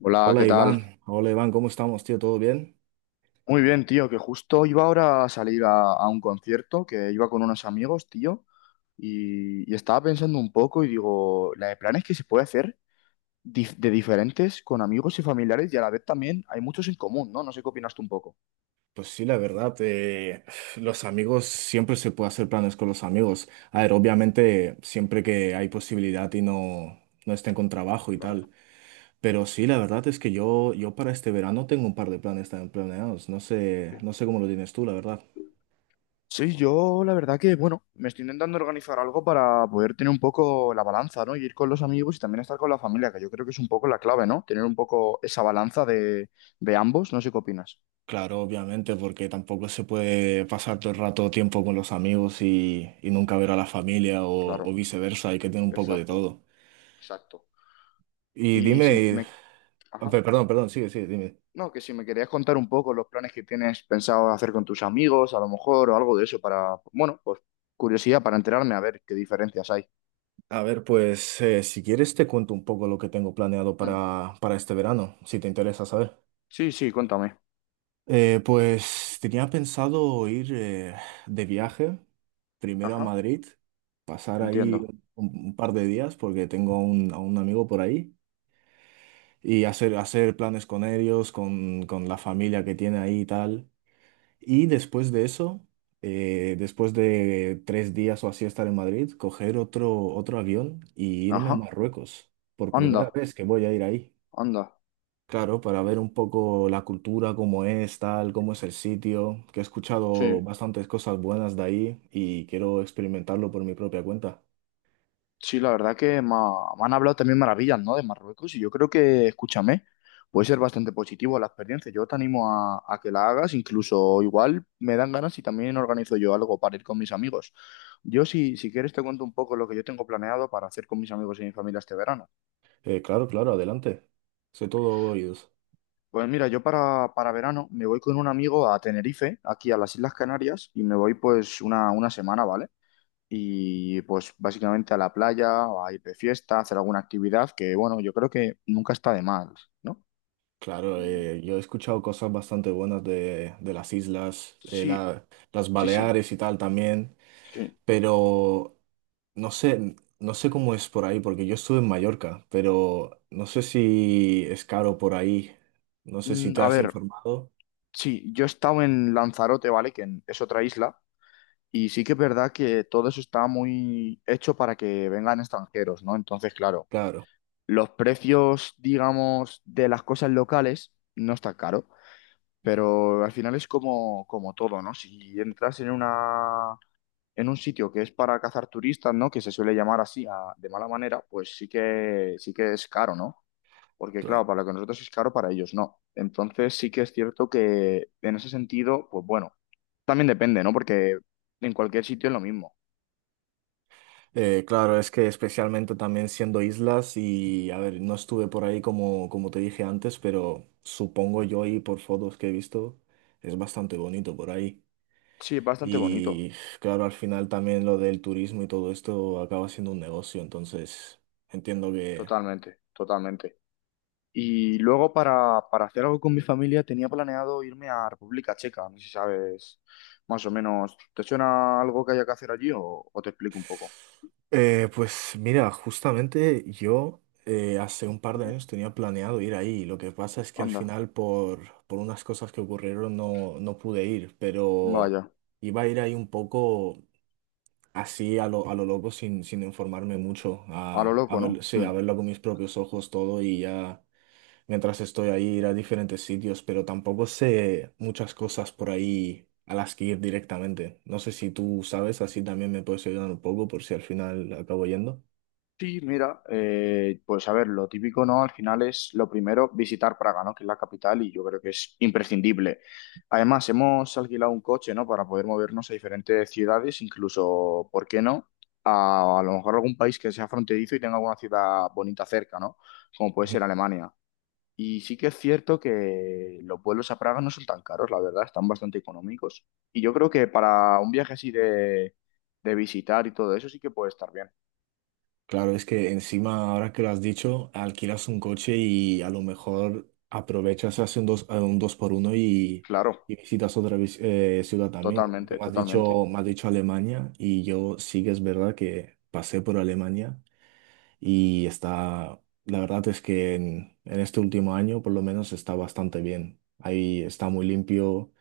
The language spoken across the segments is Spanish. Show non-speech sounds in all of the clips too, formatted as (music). Hola, ¿qué Hola tal? Iván, ¿cómo estamos, tío? ¿Todo bien? Muy bien, tío, que justo iba ahora a salir a un concierto, que iba con unos amigos, tío, y estaba pensando un poco y digo, la de planes que se puede hacer de diferentes con amigos y familiares y a la vez también hay muchos en común, ¿no? No sé qué opinas tú un poco. Pues sí, la verdad, los amigos, siempre se puede hacer planes con los amigos. A ver, obviamente, siempre que hay posibilidad y no estén con trabajo y Claro, tal. Pero sí, la verdad es que yo para este verano tengo un par de planes también planeados. Sí. No sé cómo lo tienes tú, la verdad. Sí, yo la verdad que, bueno, me estoy intentando organizar algo para poder tener un poco la balanza, ¿no? Y ir con los amigos y también estar con la familia, que yo creo que es un poco la clave, ¿no? Tener un poco esa balanza de ambos, no sé qué opinas. Claro, obviamente, porque tampoco se puede pasar todo el rato tiempo con los amigos y nunca ver a la familia Claro, o viceversa, hay que tener un poco de exacto. todo. Exacto. Y Y si dime. me... Ajá. Perdón, sigue, dime. No, que si me querías contar un poco los planes que tienes pensado hacer con tus amigos, a lo mejor, o algo de eso, para, bueno, pues curiosidad para enterarme a ver qué diferencias hay. A ver, pues si quieres te cuento un poco lo que tengo planeado Hmm. Para este verano, si te interesa saber. Sí, sí, cuéntame. Pues tenía pensado ir de viaje, primero a Ajá, Madrid, pasar ahí entiendo. Un par de días porque tengo a a un amigo por ahí y hacer planes con ellos, con la familia que tiene ahí y tal. Y después de eso, después de 3 días o así estar en Madrid, coger otro avión y irme a Ajá, Marruecos. Por anda, primera vez que voy a ir ahí. anda. Claro, para ver un poco la cultura, cómo es, tal, cómo es el sitio, que he escuchado Sí. bastantes cosas buenas de ahí y quiero experimentarlo por mi propia cuenta. Sí, la verdad que me han hablado también maravillas, ¿no? De Marruecos y yo creo que, escúchame, puede ser bastante positivo la experiencia. Yo te animo a que la hagas, incluso igual me dan ganas y también organizo yo algo para ir con mis amigos. Yo si quieres te cuento un poco lo que yo tengo planeado para hacer con mis amigos y mi familia este verano. Claro, claro, adelante. Soy todo oídos. Pues mira, yo para verano me voy con un amigo a Tenerife, aquí a las Islas Canarias, y me voy pues una semana, ¿vale? Y pues básicamente a la playa, o a ir de fiesta, a hacer alguna actividad que, bueno, yo creo que nunca está de mal, ¿no? Claro, Mm. Yo he escuchado cosas bastante buenas de las islas, Sí, las sí, sí, Baleares y tal también. sí. Pero no sé, no sé cómo es por ahí, porque yo estuve en Mallorca, pero no sé si es caro por ahí. No sé si Mm, te a has ver, informado. sí, yo he estado en Lanzarote, ¿vale? Es otra isla, y sí que es verdad que todo eso está muy hecho para que vengan extranjeros, ¿no? Entonces, claro, Claro, los precios, digamos, de las cosas locales no está caro. Pero al final es como, como todo, ¿no? Si entras en una En un sitio que es para cazar turistas, ¿no? Que se suele llamar así de mala manera, pues sí que es caro, ¿no? Porque claro. claro, para lo que nosotros es caro, para ellos no. Entonces sí que es cierto que en ese sentido, pues bueno, también depende, ¿no? Porque en cualquier sitio es lo mismo. Claro, es que especialmente también siendo islas y, a ver, no estuve por ahí como, como te dije antes, pero supongo yo y por fotos que he visto, es bastante bonito por ahí. Sí, es bastante bonito, Y claro, al final también lo del turismo y todo esto acaba siendo un negocio, entonces entiendo que... totalmente, totalmente. Y luego para hacer algo con mi familia tenía planeado irme a República Checa, no sé si sabes más o menos. ¿Te suena algo que haya que hacer allí o te explico un poco? Pues mira, justamente yo hace un par de Ujú. años tenía planeado ir ahí. Lo que pasa es que al Anda, final por unas cosas que ocurrieron no pude ir, pero vaya. iba a ir ahí un poco así a a lo loco sin informarme mucho, A lo loco, ¿no? sí, Mm. a verlo con mis propios ojos todo y ya mientras estoy ahí ir a diferentes sitios, pero tampoco sé muchas cosas por ahí a las que ir directamente. No sé si tú sabes, así también me puedes ayudar un poco por si al final acabo yendo. Sí, mira, pues a ver, lo típico, ¿no? Al final es lo primero visitar Praga, ¿no? Que es la capital y yo creo que es imprescindible. Además, hemos alquilado un coche, ¿no? Para poder movernos a diferentes ciudades, incluso, ¿por qué no? A lo mejor algún país que sea fronterizo y tenga alguna ciudad bonita cerca, ¿no? Como puede Ujú. ser Alemania. Y sí que es cierto que los vuelos a Praga no son tan caros, la verdad, están bastante económicos. Y yo creo que para un viaje así de visitar y todo eso sí que puede estar bien. Claro, es que encima, ahora que lo has dicho, alquilas un coche y a lo mejor aprovechas, haces un dos por uno y Claro, ciudad también. Tú totalmente, me has totalmente. dicho, me has dicho Alemania y yo sí que es verdad que pasé por Alemania y está, la verdad es que en este último año por lo menos está bastante bien. Ahí está muy limpio,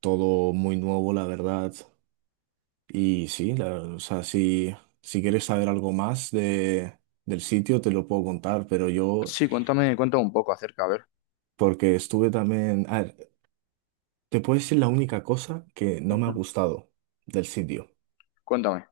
todo muy nuevo, la verdad. Y sí, o sea, si quieres saber algo más del sitio, te lo puedo contar, pero yo, Sí, cuéntame, cuéntame un poco acerca, a ver. porque estuve también... A ver, te puedo decir la única cosa que no me ha Ujú. gustado del sitio. Cuéntame.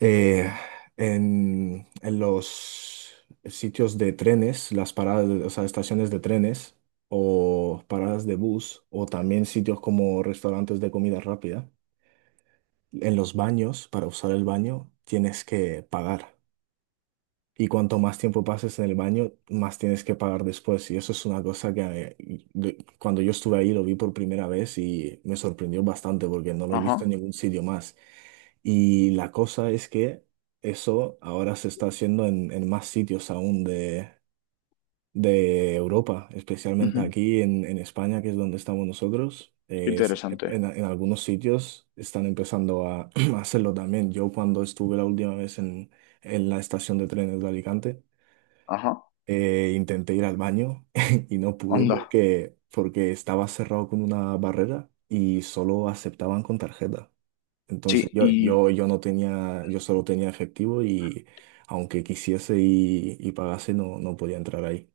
Eh, en los sitios de trenes, las paradas, o sea, estaciones de trenes o paradas de bus, o también sitios como restaurantes de comida rápida, en los baños, para usar el baño, tienes que pagar. Y cuanto más tiempo pases en el baño, más tienes que pagar después. Y eso es una cosa que cuando yo estuve ahí lo vi por primera vez y me sorprendió bastante porque no lo he visto en Ajá. ningún sitio más. Y la cosa es que eso ahora se está haciendo en más sitios aún de Europa, especialmente Ujú. aquí en España, que es donde estamos nosotros. Qué interesante. En algunos sitios están empezando a, (clears throat) a hacerlo también. Yo cuando estuve la última vez en la estación de trenes de Alicante, Ajá. Intenté ir al baño (laughs) y no pude Onda. Porque estaba cerrado con una barrera y solo aceptaban con tarjeta. Entonces Sí, y yo no tenía, yo solo tenía efectivo y aunque quisiese y pagase, no podía entrar ahí.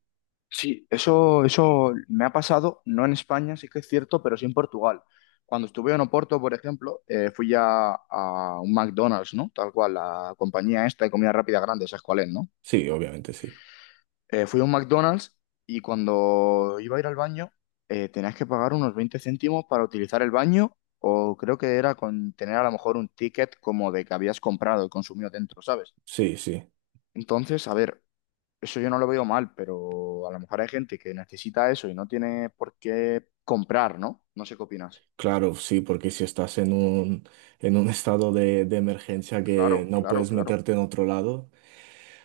sí, eso me ha pasado, no en España, sí que es cierto, pero sí en Portugal. Cuando estuve en Oporto, por ejemplo, fui ya a un McDonald's, ¿no? Tal cual, la compañía esta de comida rápida grande, ¿sabes cuál es, no? Sí, obviamente sí. Fui a un McDonald's y cuando iba a ir al baño, tenías que pagar unos 20 céntimos para utilizar el baño, o creo que era con tener a lo mejor un ticket como de que habías comprado y consumido dentro, ¿sabes? Sí, sí. Entonces, a ver, eso yo no lo veo mal, pero a lo mejor hay gente que necesita eso y no tiene por qué comprar, ¿no? No sé qué opinas. Claro, sí, porque si estás en en un (laughs) estado de emergencia que Claro, no claro, puedes claro, meterte en otro lado.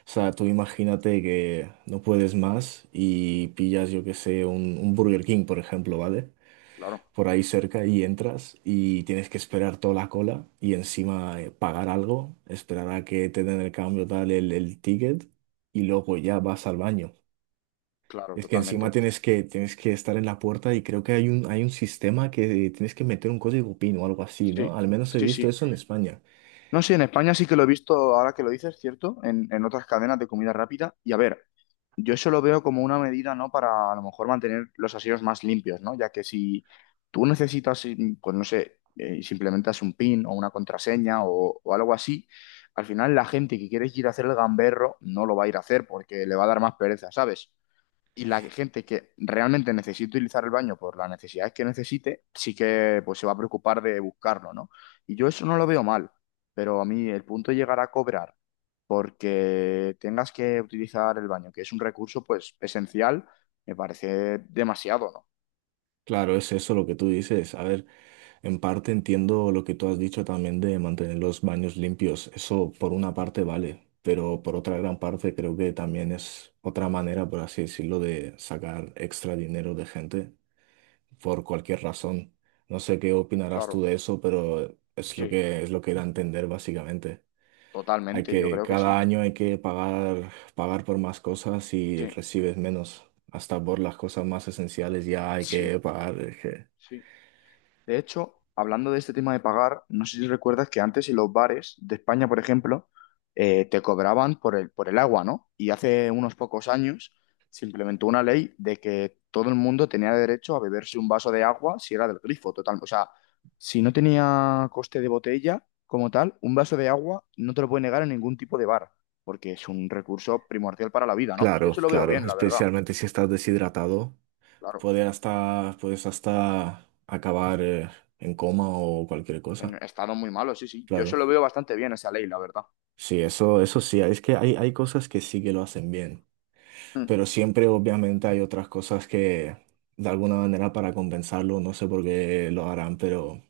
O sea, tú imagínate que no puedes más y pillas, yo que sé, un Burger King, por ejemplo, ¿vale? claro, Por ahí cerca y entras y tienes que esperar toda la cola y encima pagar algo, esperar a que te den el cambio, tal, el ticket y luego ya vas al baño. claro, Es que encima totalmente. tienes tienes que estar en la puerta y creo que hay hay un sistema que tienes que meter un código PIN o algo así, ¿no? Sí, Al menos he sí, visto sí. eso en España. No sé, en España sí que lo he visto, ahora que lo dices, ¿cierto? En otras cadenas de comida rápida. Y a ver, yo eso lo veo como una medida, ¿no? Para a lo mejor mantener los aseos más limpios, ¿no? Ya que si tú necesitas, mm, pues no sé, si implementas un PIN o una contraseña o algo así, al final la gente que quiere ir a hacer el gamberro no lo va a ir a hacer porque le va a dar más pereza, ¿sabes? Y la gente que realmente necesite utilizar el baño por las necesidades que necesite, sí que pues se va a preocupar de buscarlo, ¿no? Y yo eso no lo veo mal, pero a mí el punto de llegar a cobrar porque tengas que utilizar el baño, que es un recurso pues esencial, me parece demasiado, ¿no? Claro, es eso lo que tú dices. A ver. En parte entiendo lo que tú has dicho también de mantener los baños limpios. Eso por una parte vale, pero por otra gran parte creo que también es otra manera, por así decirlo, de sacar extra dinero de gente por cualquier razón. No sé qué opinarás Claro, tú de eso, pero sí, es lo que era entender básicamente. Hay totalmente, yo que creo que cada sí. año hay que pagar por más cosas y Sí, recibes menos. Hasta por las cosas más esenciales ya hay que sí, pagar. sí. De hecho, hablando de este tema de pagar, no sé si recuerdas que antes en los bares de España, por ejemplo, te cobraban por el agua, ¿no? Y hace unos pocos años se implementó una ley de que todo el mundo tenía derecho a beberse un vaso de agua si era del grifo, total. O sea, si no tenía coste de botella como tal, un vaso de agua no te lo puede negar en ningún tipo de bar, porque es un recurso primordial para la vida, ¿no? Y yo Claro, se lo veo claro, bien, la verdad. especialmente si estás deshidratado, Claro, puede hasta, puedes hasta acabar en coma o cualquier en cosa. estado muy malo, sí, sí. Yo se Claro, lo veo bastante bien esa ley, la verdad. sí, eso sí, es que hay cosas que sí que lo hacen bien, pero siempre obviamente hay otras cosas que de alguna manera para compensarlo, no sé por qué lo harán, pero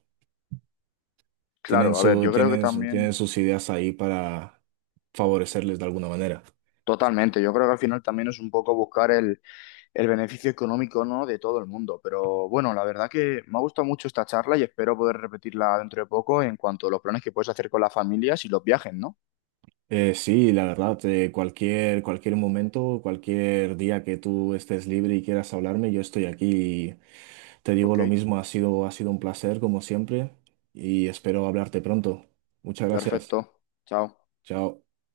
tienen Claro, a ver, su, yo creo que tienen también, sus ideas ahí para favorecerles de alguna manera. totalmente, yo creo que al final también es un poco buscar el beneficio económico, ¿no? De todo el mundo. Pero bueno, la verdad que me ha gustado mucho esta charla y espero poder repetirla dentro de poco en cuanto a los planes que puedes hacer con las familias y los viajes, ¿no? Sí, la verdad, cualquier, cualquier momento, cualquier día que tú estés libre y quieras hablarme, yo estoy aquí. Y te digo Ok, lo mismo, ha sido un placer como siempre y espero hablarte pronto. Muchas gracias. perfecto. Chao. Chao.